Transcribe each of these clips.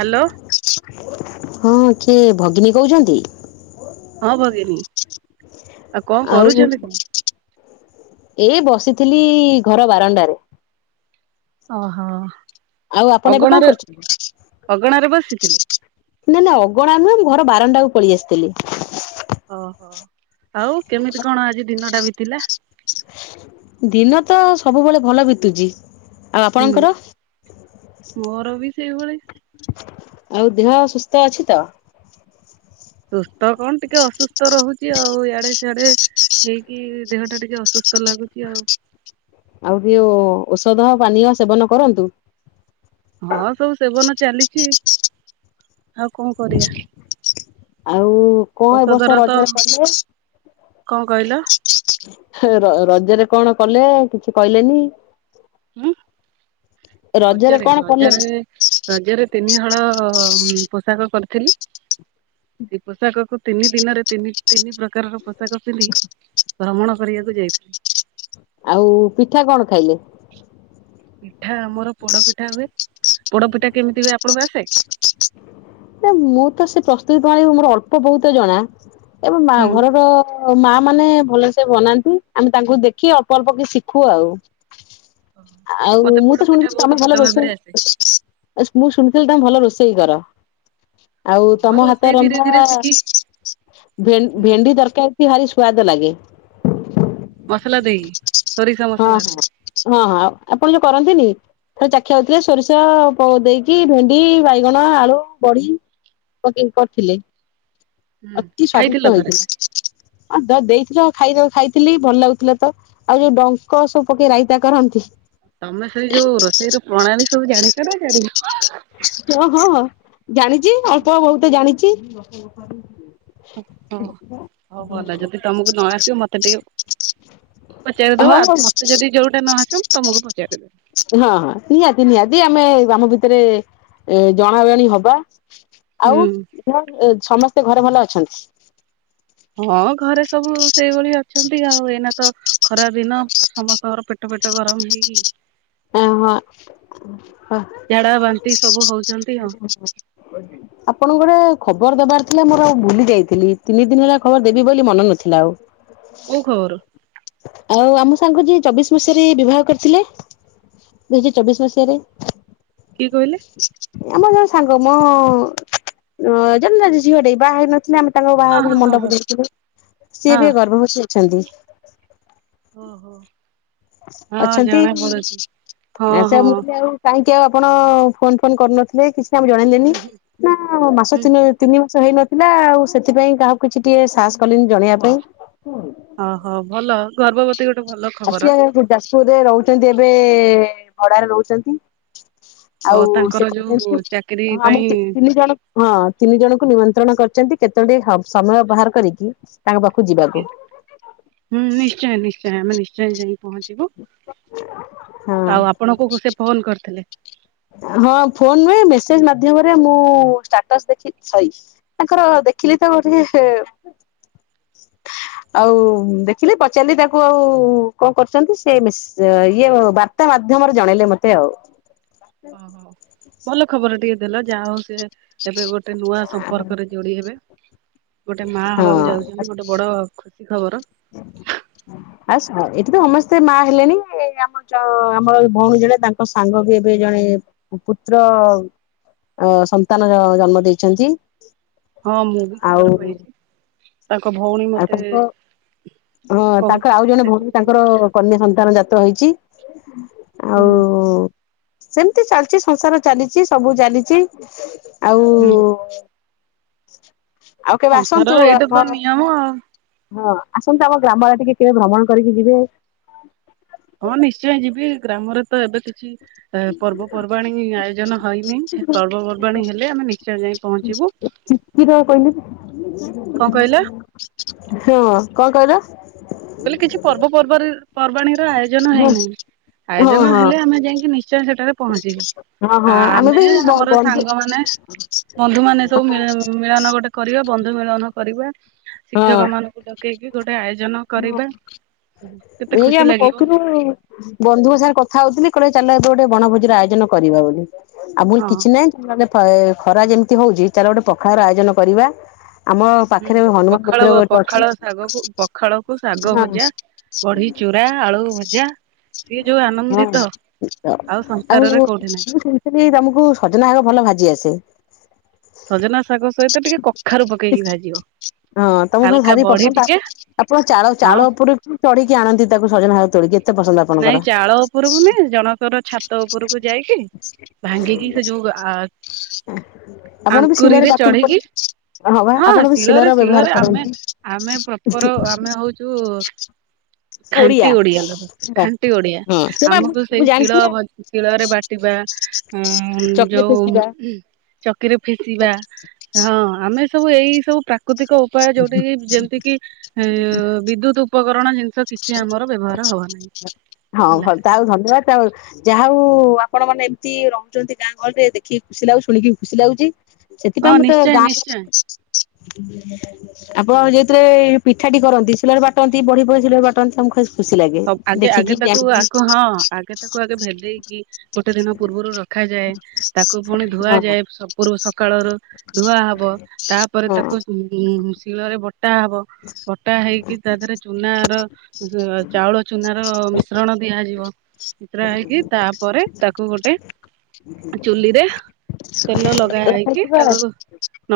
Hello. ହଁ କିଏ ଭଗିନୀ କହୁଚନ୍ତି? ହଁ ଭଗିନୀ ଆଉ କଣ କରୁଚନ୍ତି କଣ? ଏଇ ବସିଥିଲି ଘର ବାରଣ୍ଡାରେ। ଓହୋ ଆଉ ଆପଣ ଏବେ କଣ ଅଗଣାରେ କରୁଛନ୍ତି? ଅଗଣାରେ ବସିଥିଲି। ନାଁ ନାଁ ଅଗଣା ନୁହେଁ ମୁ ଘର ବାରଣ୍ଡା କୁ ପଳିଆସିଥିଲି। ଓହୋ ଆଉ କେମିତି କଣ ଆଜି ଦିନଟା ବିତିଲା? ଦିନ ତ ସବୁବେଳେ ଭଲ ବିତୁଚି। ଆଉ ହୁଁ ଆପଣଙ୍କର? ମୋର ବି ସେଇଭଳି ଆଉ ଦେହ ସୁସ୍ଥ ଅଛି ତ? ସୁସ୍ଥ କଣ ଟିକେ ଅସୁସ୍ଥ ରହୁଚି ଆଉ ଇଆଡେ ସିଆଡେ ହେଇକି ଦେହ ଟା ଟିକେ ଅସୁସ୍ଥ ଲାଗୁଚି ଆଉ। ଆଉ ବି ଓ ଔଷଧ ପାନୀୟ ସେବନ କରନ୍ତୁ। ହଁ ସବୁ ସେବନ ଚାଲିଚି। ଆଉ କଣ କରିବା? ଆଉ କଣ ଏ ଔଷଧର ବର୍ଷ ତ ରଜରେ କଲେ? କଣ କହିଲ ହେ ରଜରେ କଣ କଲେ କିଛି କହିଲେନି? ହୁଁ? ଏ ରଜରେ କଣ କଲେ? ରଜରେ ତିନିହଳ ପୋଷାକ କରିଥିଲି। ସେଇ ପୋଷାକକୁ ତିନି ଦିନରେ ତିନି ତିନି ପ୍ରକାରର ପୋ ଷାକ ପିନ୍ଧି ଭ୍ରମଣ କରିବାକୁ ଯାଇଥିଲି। ଆଉ ପିଠା କଣ ଖାଇଲେ? ପିଠା ମୋର ପୋଡପିଠା ହୁଏ। ପୋଡପିଠା କେମିତି ହୁଏ ଆପଣଙ୍କୁ ଆସେ? ନା ମୁଁ ତ ସେ ପ୍ରସ୍ତୁତି ପ୍ରଣାଳୀ ମୋର ଅଳ୍ପ ବହୁତ ଜଣା। ଏବଂ ମା ହୁଁ ଘରର ଅ ମାଆ ମାନେ ଭଲସେ ବନାନ୍ତି। ଆମେ ତାଙ୍କୁ ଦେଖି ଅଳ୍ପ ଅଳ୍ପ କିଛି ଶିଖୁ ଆଉ। ଆଉ ମତେ ମୁଁ ପୋଡ ତ ପିଠା ଶୁଣିଥିଲି ବହୁତ ତମେ ଭଲ ରୋଷେଇ, ଭାବରେ ଆସେ। ମୁଁ ଶୁଣିଥିଲି ତମେ ଭଲ ରୋଷେଇ ଇ କର। ଆଉ ହଁ ତମ ହାତ ରୋଷେଇ ଧୀରେ ରନ୍ଧା ଧୀରେ ଶିଖି ଭେ ହୁଁ ଭେଣ୍ଡି ତରକାରି ଭାରି ସ୍ଵାଦ ଲାଗେ। ମସଲା ଦେଇକି ସୋରିଷ ହଁ ମସଲା। ହଁ ଦେଇକି ହଁ ଆପଣ ଯୋଉ କରନ୍ତିନି। ଥରେ ଚାଖି ଆଉଥିଲେ ସୋରିଷ ପ ଦେଇକି ଭେଣ୍ଡି, ବାଇ ଗଣ, ଆଳୁ, ବଡି ପକେଇକି କରିଥିଲେ। ହୁଁ ଖାଇଥିଲ ଥରେ? ହଁ ଦ ଦେଇଥିଲ ଖାଇ ଖାଇଥିଲି ଭଲ ଲାଗୁଥିଲା ତ। ଆଉ ଯୋଉ ଡଙ୍କ ସବୁ ପକେଇ ରାଇତା କରନ୍ତି। ତମେ ସେଇ ଯୋଉ ରୋଷେଇର ପ୍ରଣାଳୀ ସବୁ ଜାଣିଛ ନା ଜାଣିନ? ହଁ ହଁ, ଜାଣିଚି, ଅଳ୍ପ ବହୁତେ ଜାଣିଚି। ହଉ, ଭଲ ଯଦି ତମକୁ ନ ଆସିବ ମତେ ଟିକେ ପଚାରିଦବ, ହଉ ହଉ ଆଉ ମତେ ଯଦି ଯୋଉଟା ନ ଆସିବ ତମକୁ ପଚାରିଦେବି। ହଁ ହଁ, ନିହାତି ନିହାତି। ଆମେ ଆମ ଭିତରେ ଜଣା ଜଣି ହବା ଆଉ ହୁଁ ଉଁ ସମସ୍ତେ ଘରେ ଭଲ ଅଛନ୍ତି? ହଁ ଘରେ ସବୁ ସେଇଭଳି ଅଛନ୍ତି ଆଉ। ଏଇନା ତ ଖରାଦିନ, ସମସ୍ତଙ୍କର ପେଟ ପେଟ ଗରମ ହେଇକି ଓହୋ। ଝାଡା ବାନ୍ତି ସବୁ ହଉଛନ୍ତି ଆଉ ଆପଣଙ୍କୁ ଗୋଟେ ଖବର ଦବାର ଥିଲା ମୋର ଆଉ ଭୁଲି ଯାଇଥିଲି। ତିନି ଦିନ ହେଲା ଖବର ଦେବି ବୋଲି ମନେ ନଥିଲା ଆଉ। କୋଉ ଖବର? ଆଉ ଆମ ସାଙ୍ଗ ଯିଏ ଚବିଶ ମସିହାରେ ବିବାହ କରିଥିଲେ ଦୁଇହଜାର ଚବିଶ ମସିହାରେ। କିଏ କହିଲେ? ଆମର ଜଣେ ସାଙ୍ଗ ମ, ଯେମତିଆ ଝିଅଟେ ବାହାହେଇ ନଥିଲେ ଆମେ ତାଙ୍କ ହଁ ବାହାଘର ହଁ ହଁ ମଣ୍ଡପ ଯାଇଥିଲେ, ସିଏ ହଁ ଏବେ ଗର୍ଭବତୀ ଅଛନ୍ତି। ଓହୋ। ଆଚ୍ଛା ଅଛନ୍ତି। ଆଚ୍ଛା। ହଁ ଆ ସେ ହଁ। ଆମକୁ ବି ଆଉ କାହିଁକି ଆଉ ଆପଣ ଫୋନ ଫୋନ କରୁନଥିଲେ କିଛି ଆମକୁ ହୁଁ ଜଣେଇଲେନି। ହୁଁ। ନା ହୁଁ ମାସ ତିନ ଏଟା ତିନି ମାସ ହେଇନଥିଲା ଆଉ ସେଥିପାଇଁ କାହାକୁ କିଛି ଟିକେ ସାହସ କଲିନି ଜଣେଇବା ପାଇଁ। ଓହୋ। ଭଲ, ଗର୍ଭବତୀ ଗୋଟେ ଭଲ ଖବର। ସିଏ ଯାଜପୁରରେ ରହୁଛନ୍ତି ଏବେ, ଭଡାରେ ରହୁଛନ୍ତି ଓ ଆଉ ତାଙ୍କର ସେ ଯୋଉ କହିଛନ୍ତି ଚାକିରି ପାଇଁ ଆମକୁ ତିନି ଜଣକୁ ହଁ ତିନି ଜଣଙ୍କୁ ନିମନ୍ତ୍ରଣ କରିଚନ୍ତି, କେତେବେଳେ ଟିକେ ହବ ସମୟ ବାହାର କରିକି, ତାଙ୍କ ପାଖକୁ ଯିବାକୁ। ହୁଁ ନିଶ୍ଚୟ ନିଶ୍ଚୟ, ଆମେ ନିଶ୍ଚୟ ଯାଇ ପହଞ୍ଚିବୁ। ହଁ ଆଉ ଆପ ଆପଣଙ୍କୁ ସେ ଫୋନ୍ କରିଥିଲେ। ହଁ ଫୋନ ନୁହେଁ, ମେସେଜ ମାଧ୍ୟମରେ ମୁଁ ଷ୍ଟାଟସ୍ ଦେଖି ସଇ ତାଙ୍କର ଦେଖିଲି ତ ହଉଚି ହେ [inaudible] ଆଉ ଦେଖିଲି, ପଚାରିଲି ତାକୁ ଆଉ କଣ କରୁଚନ୍ତି ସେ ମେସେ ସିଏ ଇଏ ବାର୍ତ୍ତା ମାଧ୍ୟମରେ ଜଣେଇଲେ ମତେ ଆଉ। ଓହୋ। ଭଲ ଖବର ଟିକେ ଦେଲା, ଯାହା ହଉ ସେ ଏବେ ଗୋଟେ ନୂଆ ସମ୍ପର୍କରେ ଯୋଡି ହେବେ। ଗୋଟେ ମାଆ ହବାକୁ ହଁ। ଯାଉଛନ୍ତି ଗୋଟେ ବଡ ଖୁସି ଖବର। ଆସ୍ ଏଠି ତ ସମସ୍ତେ ମା ହେଲେଣି ଆମ [unintelligible] ଆମ ଭଉଣୀ ଜଣେ ତାଙ୍କ ସାଙ୍ଗ ବି ଏବେ ଜଣେ ପୁତ୍ର ଅ ସନ୍ତାନ ଅ ଜନ୍ମ ଦେଇଛନ୍ତି। ହଁ ମୁଁ ବି ଆଉ ଖବର ପାଇଛି, ତାଙ୍କ ଭଉଣୀ ଆଉ ମତେ ତାଙ୍କ ହଁ କହୁ ତାଙ୍କ ଫୋନ ଆଉ ଜଣେ କରି ଭଉଣୀ କହୁଥିଲେ ତାଙ୍କର କନ୍ୟା ସନ୍ତାନ ଜାତ ହେଇଛି। ଆଉ ହୁଁ ସେମତି ଚାଲିଛି, ସଂସାର ଚାଲିଚି, ସବୁ ଚାଲିଚି। ଆଉ, ହୁଁ ଆଉ କେବେ ଆସନ୍ତୁ ସଂସାରର ଏଇଟା ତ ଆପ ନିୟମ ଆଉ। ହଁ ଆସନ୍ତୁ ଆମ ଗ୍ରାମ ଆଡ଼େ ଟିକେ କେବେ ଭ୍ରମଣ କରିକି ଯିବେ? ହଁ ନିଶ୍ଚୟ ଯିବି, ଗ୍ରାମରେ ତ ଏବେ କିଛି ଏ ପର୍ବପର୍ବାଣି ଆୟୋଜନ ହଇନି, ପର୍ବପର୍ବାଣି ହେଲେ ଆମେ ନିଶ୍ଚୟ ଯାଇ ପହଞ୍ଚିବୁ କିଏ ତ କହିଲି, କଣ କହିଲ ହଁ କଣ କହିଲ? ମୁଁ କହିଲି କିଛି ପର୍ବ ପର୍ବରେ ପର୍ବାଣିର ଆୟୋଜନ ହଁ ହେଇନାହିଁ। ହଁ ଆୟୋଜନ ହଁ ହେଲେ ଆମେ ଯାଇଁକି ନିଶ୍ଚୟ ସେଠାରେ ପହଞ୍ଚିବି। ହଁ ହଁ ଆମେ ଆ-ଆମେ, ବି ବ ଆମର ବନ୍ଧୁ ସାଙ୍ଗମାନେ, ବନ୍ଧୁମାନେ ସବୁ ମିଳ-ମିଳନ ଗୋଟେ କରିବା, ବନ୍ଧୁ ମିଳନ କରିବା। ଶିକ୍ଷକମାନଙ୍କୁ ଡକେଇକି ଗୋଟେ ଆୟୋଜନ କରିବା। କେତେ ହଁ ଏଇ ଖୁସି ଆମେ ଲାଗିବ କହୁଥିଲୁ ବନ୍ଧୁଙ୍କ ସାଙ୍ଗରେ କଥା ହଉଥିଲି, କହିଲେ ଚାଲ ଏବେ ଗୋଟେ ବଣଭୋଜିର ଆୟୋଜନ କରିବା ବୋଲି। ଆଉ ବୁଲ କିଛି ହୁଁ। ନାହିଁ ମାନେ ଖରା ଯେମିତି ହଉଚି ତାହଲେ ଗୋଟେ ପଖାଳର ଆୟୋଜନ କରିବା ଆମ ପାଖରେ ହନୁମାନ। ଭଦ୍ରକ ପଖାଳ ରେ ଅଛି ପଖାଳ ଶାଗକୁ ପଖାଳକୁ ଶାଗ ହଁ। ହଁ ଭଜା ବଢି ଚୁରା ଆଳୁ ଭଜା ସିଏ ଯୋଉ ଆନନ୍ଦିତ [unintelligible] ଆଉ ସଂସାରରେ ଆଉହୁଁ କୋଉଠି ନାହିଁ। ହୁ। ଦିଦି ତମକୁ ସଜନା ଶାଗୁ ଭଲ ଭାଜି ଆସେ। ସଜନା ଶାଗ ସହିତ ଟିକେ କଖାରୁ ପକେଇକି ଭାଜିବ। ହଁ ତମ ହାଲକା ଦ୍ଭାରି ବଢି ପସନ୍ଦ ଟିକେ ଆପଣ ଚାଳ ହଁ ଚାଳ ଉପରୁ ଚଢିକି ଆଣନ୍ତି ତାକୁ ସଜନା ଘାର ତୋଳିକି ଏତେ ପସନ୍ଦ ଆପଣଙ୍କର। ନାଇଁ ଚାଳ ଉପରକୁ ନ ଜଣଙ୍କର ଛାତ ଉପରକୁ ଯାଇକି। ଭଙ୍ଗିକି ସେ ଯୋଉ ଆ ଆପଣ ବି ଶିଳରେ ଆଙ୍କୁରିରେ ବାଟିକି ପଡି ଚଢିକି ବା ହଁ ଆପଣ ବି ଶିଳର ଶିଳରେ ଶି ବ୍ୟବହାର ଶିଳରେ ଆମେ କରନ୍ତି ଆମେ ପ୍ରପର ଆମେ ହଉଛୁ ଖଣ୍ଟି ଓଡିଆ। ଓଡ଼ିଆ ଲକ ଖାଣ୍ଟ ଖାଣ୍ଟି ଓଡିଆ ହଁ ସେ ବା ଆମକୁ ମୁଁ ସେଇ ଜାଣିଛି ଶିଳ ଶିଳରେ ବାଟିବା ଉ ଚକିରେ ଯୋଉ ଫେସିବା ଚକିରେ ଫେସିବା ହଁ ଆମେ ସବୁ ଏଇ ସବୁ ପ୍ରା ପ୍ରାକୃତିକ ଉପାୟ ଯୋଉଠା କି ଯେମତି କିି ଏ ବିଦ୍ୟୁତ ଉପକରଣ ଜିନିଷ କିଛି ଆମର ବ୍ୟବହାର ହବ ନାହିଁ। ହଁ ହେଲା ଭଲ ତାଉ ଧନ୍ୟବାଦ ଆଉ ଯାହା ହଉ ଆପଣ ମାନେ ଏମିତି ରହୁଚନ୍ତି ଗାଁ ଗହରେ ଦେଖିକି ଖୁସି ଲାଗୁଚି ଶୁଣିକି ଖୁସି ଲାଗୁଚି। ସେଥିପାଇଁ ହଁ ମୁଁ ତେ ନିଶ୍ଚୟ ଗାଁ। ନିଶ୍ଚୟ [unintelligible] ଆପଣ ଯେଉଥିରେ ପିଠାଟି କରନ୍ତି ସିଲର ବାଟନ୍ତି ବଢି ବଢି ସିଳରେ ବାଟନ୍ତି ଆମକୁ ଖ ଆଗେ ଆଗେ ତାକୁ ଆଗ ହଁ ଆଗେ ତାକୁ ଆଗେ ଭେଦେଇକି ଗୋଟେ ଦିନ ପୂର୍ବରୁ ରଖ ରଖାଯାଏ ତାକୁ ପୁଣି ହଁ ଧୁଆଯାଏ ସବୁରୁ ସକାଳ ର ଧୁଆ ହବ ତା ହଁ ତାକୁ ଶିଳରେ ବଟା ହବ ତା ଵଟା ହେଇକି ତା ଦେହରେ ଚୁନାର ଯୋ ଚାଉଳ ଚୁନାର ମିଶ୍ରଣ ଦିଆଯିବ ମିଶ୍ରା ହେଇକି ତାପରେ ତାକୁ ଗୋଟେ ଚୁଲିରେ ତେଲ ଲଗା ରଖ ହେଇକି ଯିବା ତାକୁ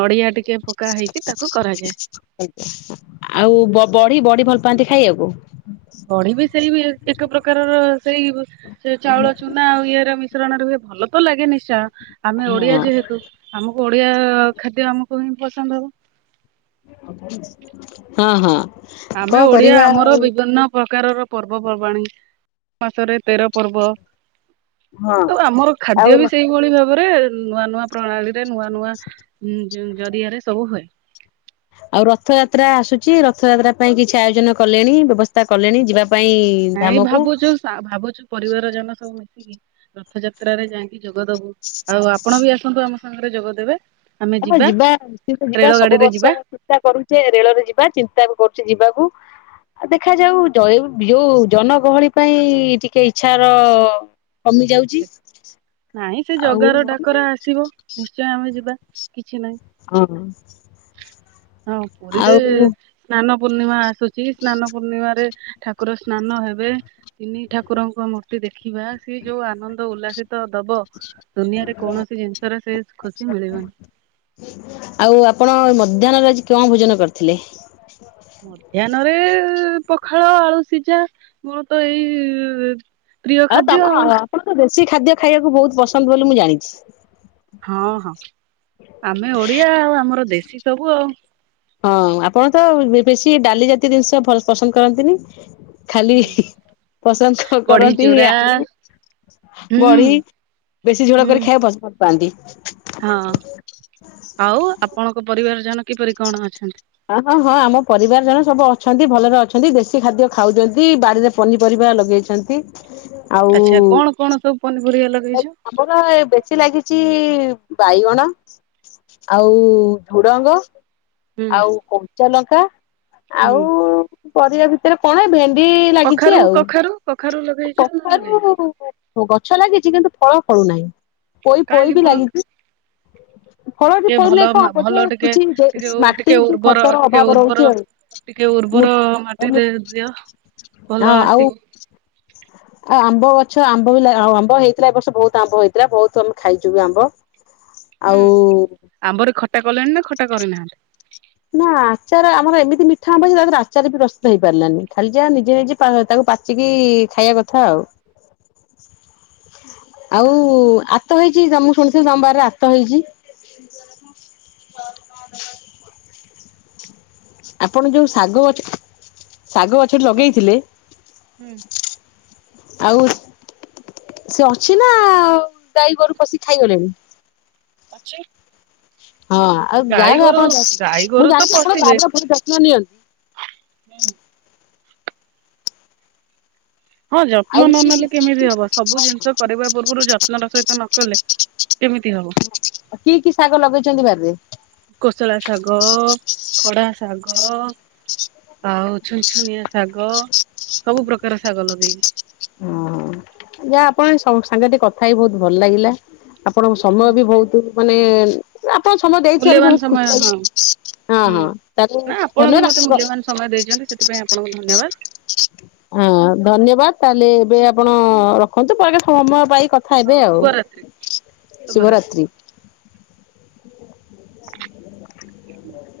ନଡ଼ିଆ ଟିକେ ପକା ହେଇକି ତାକୁ କରାଯାଏ। ଆଉ ବଢି ବଢି ଭଲ ପାଆନ୍ତି ଖାଇବାକୁ। ବଢି ବି ସେଇ ବି ଏକ ପ୍ରକାରର ସେଇ ସେ ଚାଉଳ ଚୁ ନା ଆଉ ଇଏ ର ମିଶ୍ରଣରେ ହୁଏ ଭଲ ତ ଲାଗେ ନିଶ୍ଚୟ ଆମେ ଓଡିଆ ହଁ ଯେହେତୁ ଆମକୁ ଓଡିଆ ଖାଦ୍ୟ ଆମକୁ ହିଁ ପସନ୍ଦ ହବ। ହଁ ହଁ। ଆମେ କଣ ଓଡିଆ କରିବା ଆମର ଆଉ ବିଭିନ୍ନ ପ୍ରକାରର ପର୍ବପର୍ବାଣିୀ। ମାସରେ ତେର ପର୍ବ ହଁ ଆଉ ଆମର ଆଉ ଖାଦ୍ୟ ବି ସେଇଭଳି ଭାବରେ। ନୂଆ ନୂଆ ପ୍ରଣାଳୀ ରେ ନୂଆ ନୂଆ ଜରିଆରେ ସବୁ ହୁଏ। ଆଉ ରଥଯାତ୍ରା ଆସୁଛି ରଥଯାତ୍ରା ପାଇଁ କିଛି ଆୟୋଜନ କଲେଣି ବ୍ୟବସ୍ଥା କଲେଣି ଯିବା ପାଇଁ ନାଇଁ ଧାମକୁ? ଭାବୁଚୁ ଭାବୁଛୁ ପରିବାର ଜଣ ସବୁ ମିଶିକି ରଥଯାତ୍ରାରେ ଯାଇି ଯୋଗଦବୁ ଆଉ ଆପଣ ବି ଆସନ୍ତୁ ଆମ ସାଙ୍ଗରେ ଯୋଗଦେବେ। ଆ ଯିବା ନିଶ୍ଚିନ୍ତ ଯିବା ରେଳ ସବୁ ଗାଡିରେ ବର୍ଷ ଯିବା। ଚିନ୍ତା କରୁଚେ ରେଳ ରେ ଯିବା ଚିନ୍ତା କରୁଡ଼େ ଯିବାକୁ। ଆ ଦେଖାଯାଉ ଯୋଉ ଜନ ଗହଳି ପାଇଁ ଟିକେ ଇଚଛାର କମି ଯାଉ ନାଇଁ ସେ ଜଗାର ନହେଲେ ଡାକରା ଆସିବ ନିଶ୍ଚୟ ଆମେ ଯିବା କିଛି ନାହିଁ। ହଁ। ହଁ ପୁରୀରେ ଆଉ ସ୍ନାନ ପୂର୍ଣ୍ଣିମା ଆସୁଛି ସ୍ନାନ ପୂର୍ଣ୍ଣିମାରେ ଠାକୁ ଠାକୁର ସ୍ନାନ ହେବେ ତିନି ଠାକୁରଙ୍କ ମୂର୍ତ୍ତି ଦେଖିବା ସି ଯୋଉ ଆନନ୍ଦ ଉଲ୍ଲାସିତ ଦବ ଦୁନିଆରେ କୌଣସି ଜିନିଷରେ ସେ ଖୁସି ମିଳିବନି। ଆଉ ଆପଣ ମଧ୍ୟାହ୍ନରେ ଆଜି କଣ ଭୋଜନ କରିଥିଲେ? ମଧ୍ୟାହନରେ ପଖାଳ ଆଳୁ ସିଝା ମୋର ତ ଏଇ ପ୍ରିୟ ଆଉ ତ ଖାଦ୍ୟ ଆପଣ ତ ଦେଶୀ ଖାଦ୍ୟ ଖାଇବାକୁ ବହୁତ ପସନ୍ଦ ବୋଲି ମୁଁ ଜାଣିଛି। ହଁ ହଁ ଆମେ ଓଡିଆ ଆଉ ଆମର ଦେଶୀ ସବୁ ଆଉ ହଁ ଆପଣ ତ ବେଶୀ ଡାଲି ଜାତୀୟ ଜିନିଷ ପସନ୍ଦ କରନ୍ତିନି। ଖାଲି ପସନ୍ଦ ବଢି କରନ୍ତି ଚୁରା ଆଗୁରୁ। ହୁଁ ବଢ଼ି ବେଶୀ ଝୋଳ ହୁଁ କରି ଖାଇବାକୁ ଭଲ ଭଲ ପାନ୍ତି। ହଁ ଆଉ ଆପଣଙ୍କ ପରିବାର ଜଣ କିପରି କଣ ଅଛନ୍ତି? ହଁ ହଁ ହଁ ଆମ ପରିବାର ଜଣ ସବୁ ଅଛନ୍ତି ଭଲରେ ଅଛନ୍ତି ଦେଶୀ ଖାଦ୍ୟ ଖାଉଛନ୍ତି ବାରିରେ ପନିପରିବା ଲଗେଇଛନ୍ତି। ଆଉ ଆଚ୍ଛା କଣ କଣ ସବୁ ପନିପରିବା ଲ ଆମର ବେଶୀ ଲାଗିଛି ବାଇଗଣ। ଆଉ ଝୁଡ଼ଙ୍ଗ ହୁଁ ଆଉ କଞ୍ଚା ଲଙ୍କା ଆଉ ହୁଁ ପରିବା ଭିତରେ କଣ ଏ ଭେ ଣ୍ଡି ଲାଗିଛି କଖାରୁ ଆଉ କଖାରୁ କଖାରୁ ଲଗେଇଛ ନା ଲଗେଇନ? କଖାରୁ ଗଛ ଲାଗିଛି କିନ୍ତୁ ଫଳ ଫଳୁ ନାହିଁ ପୋଇ ପୋଇ କାହିଁକି ବି ଫଳ ଲାଗିଛି। ଫଳ [inaudible] ଏଠି ଟିକେ ଭଲ ଫଳୁନାହିଁ କଣ ମା ବୋଧେ ଭଲ ଟିକେ କିଛି ଟିକେ ମାଟି ଟିକେ କି ଉର୍ବର ଖତର ଟିକେ ଅଭାବ ରହୁଛି ଉର୍ବର ଆଉ ଟିକେ ମୁ ଉର୍ବର ମାଟିରେ ଦିଅ ହଁ ଭଲ ଆଉ ଆସିବ। ଆଉ ଆମ୍ବ ଗଛ ଆମ୍ବ ବି ଲା ଆଉ ଆମ୍ବ ହେଇ ଥିଲା ଏ ବର୍ଷ ବହୁତ ଆମ୍ବ ହେଇଥିଲା ବହୁତ ଆମେ ଖାଇଛୁ ବି ଆମ୍ବ। ହୁଁ ଆଉ ଆମ୍ବରେ ଖଟା କଲେଣି ନା ଖଟା କରିନାହାନ୍ତି। ନା ଆଚାର ଆମର ଏମିତି ମିଠା ଆମ୍ବ ଯେ ତା ଦେହରେ ଆଚାର ବି ପ୍ରସ୍ତୁତ ହେଇ ପାରିଲାନି ଖାଲି ଯାହା ନିଜେ ନିଜେ ପା ତାକୁ ପା ଚିକି ଖାଇବା କଥା ଆଉ। ଆଉ ଆତ ହେଇଛି ତ ମୁଁ ଶୁଣିଥିଲି ତମବାରିରେ ଆତ ହେଇଛି। [inaudible] [inaudible] ଆପଣ ଯୋଉ ଶାଗ ଗଛ ଶାଗ ଗଛଟି ଲଗେଇଥିଲେ ହୁଁ। ଆଉ ସିଏ ଅଛି ନା ଗାଈ ଗୋରୁ ପଶିକି ଖାଇଗଲେଣି। ଅଛି। ହଁ ଆଉ ଯାହା ଗାଈ ହେଲେ ଗୋରୁ ଆପଣ ଗାଈ ଗୋରୁ ମୁଁ ତ ଜାଣିଛି ଆପଣ ପଶିବେ। ବାରିର ବହୁତ ଯତ୍ନ ନିଅନ୍ତି। ହଁ ଆଉ ଯତ୍ନ ନ ନେଲେ କେମିତି କି ହବ ସବୁ ଜିନିଷ କରିବା ପୂର୍ବରୁ ଯତ୍ନ ର ସହିତ ନ କଲେ କେମିତି ହବ? କି କି ଶାଗ ଲଗେଇଛନ୍ତି ବାରିରେ? କୋଷଳା ଶାଗ ଖଡ଼ା ଶାଗ ଆଉ ଛୁନଛୁନିଆ ଶାଗ ସବୁ ପ୍ରକାରର ଶାଗ ଲଗେଇଛି। ଓହୋ ଯା ଆପଣ ସଙ୍ଗ ସାଙ୍ଗେରେ ଟିକେ କଥା ହେଇ ବହୁତ ଭଲ ଲାଗିଲା। ଆପଣଙ୍କ ହୁଁ ସମୟ ବି ବହୁତ ମାନେ ଆପଣ ସମୟ ଦେଇଥିବାର ମୂଲ୍ୟବାନ ବହୁତ ସମୟ ଖୁସି ହଁ ହଁ ହୁଁ। ହଁ ତାହେଲେ ନା ଆପଣ ବି ଧନ୍ୟବାଦ ମତେ ମୂଲ୍ୟବାନ ସମୟ ଦେଇଛନ୍ତି ଆପଣଙ୍କ ସେଥିପାଇଁ ଆପଣଙ୍କୁ ଧନ୍ୟବାଦ। ହଁ ଧନ୍ୟବାଦ ତାହେଲେ ଏବେ ଆପଣ ରଖନ୍ତୁ ପରେ କେ ସମୟ ପାଇ କ ଥାହେବେ ହଉ ଆଉ ଶୁଭରାତ୍ରି ଶୁଭରାତ୍ରି। ଶୁଭରାତ୍ରୀ। [inaudible]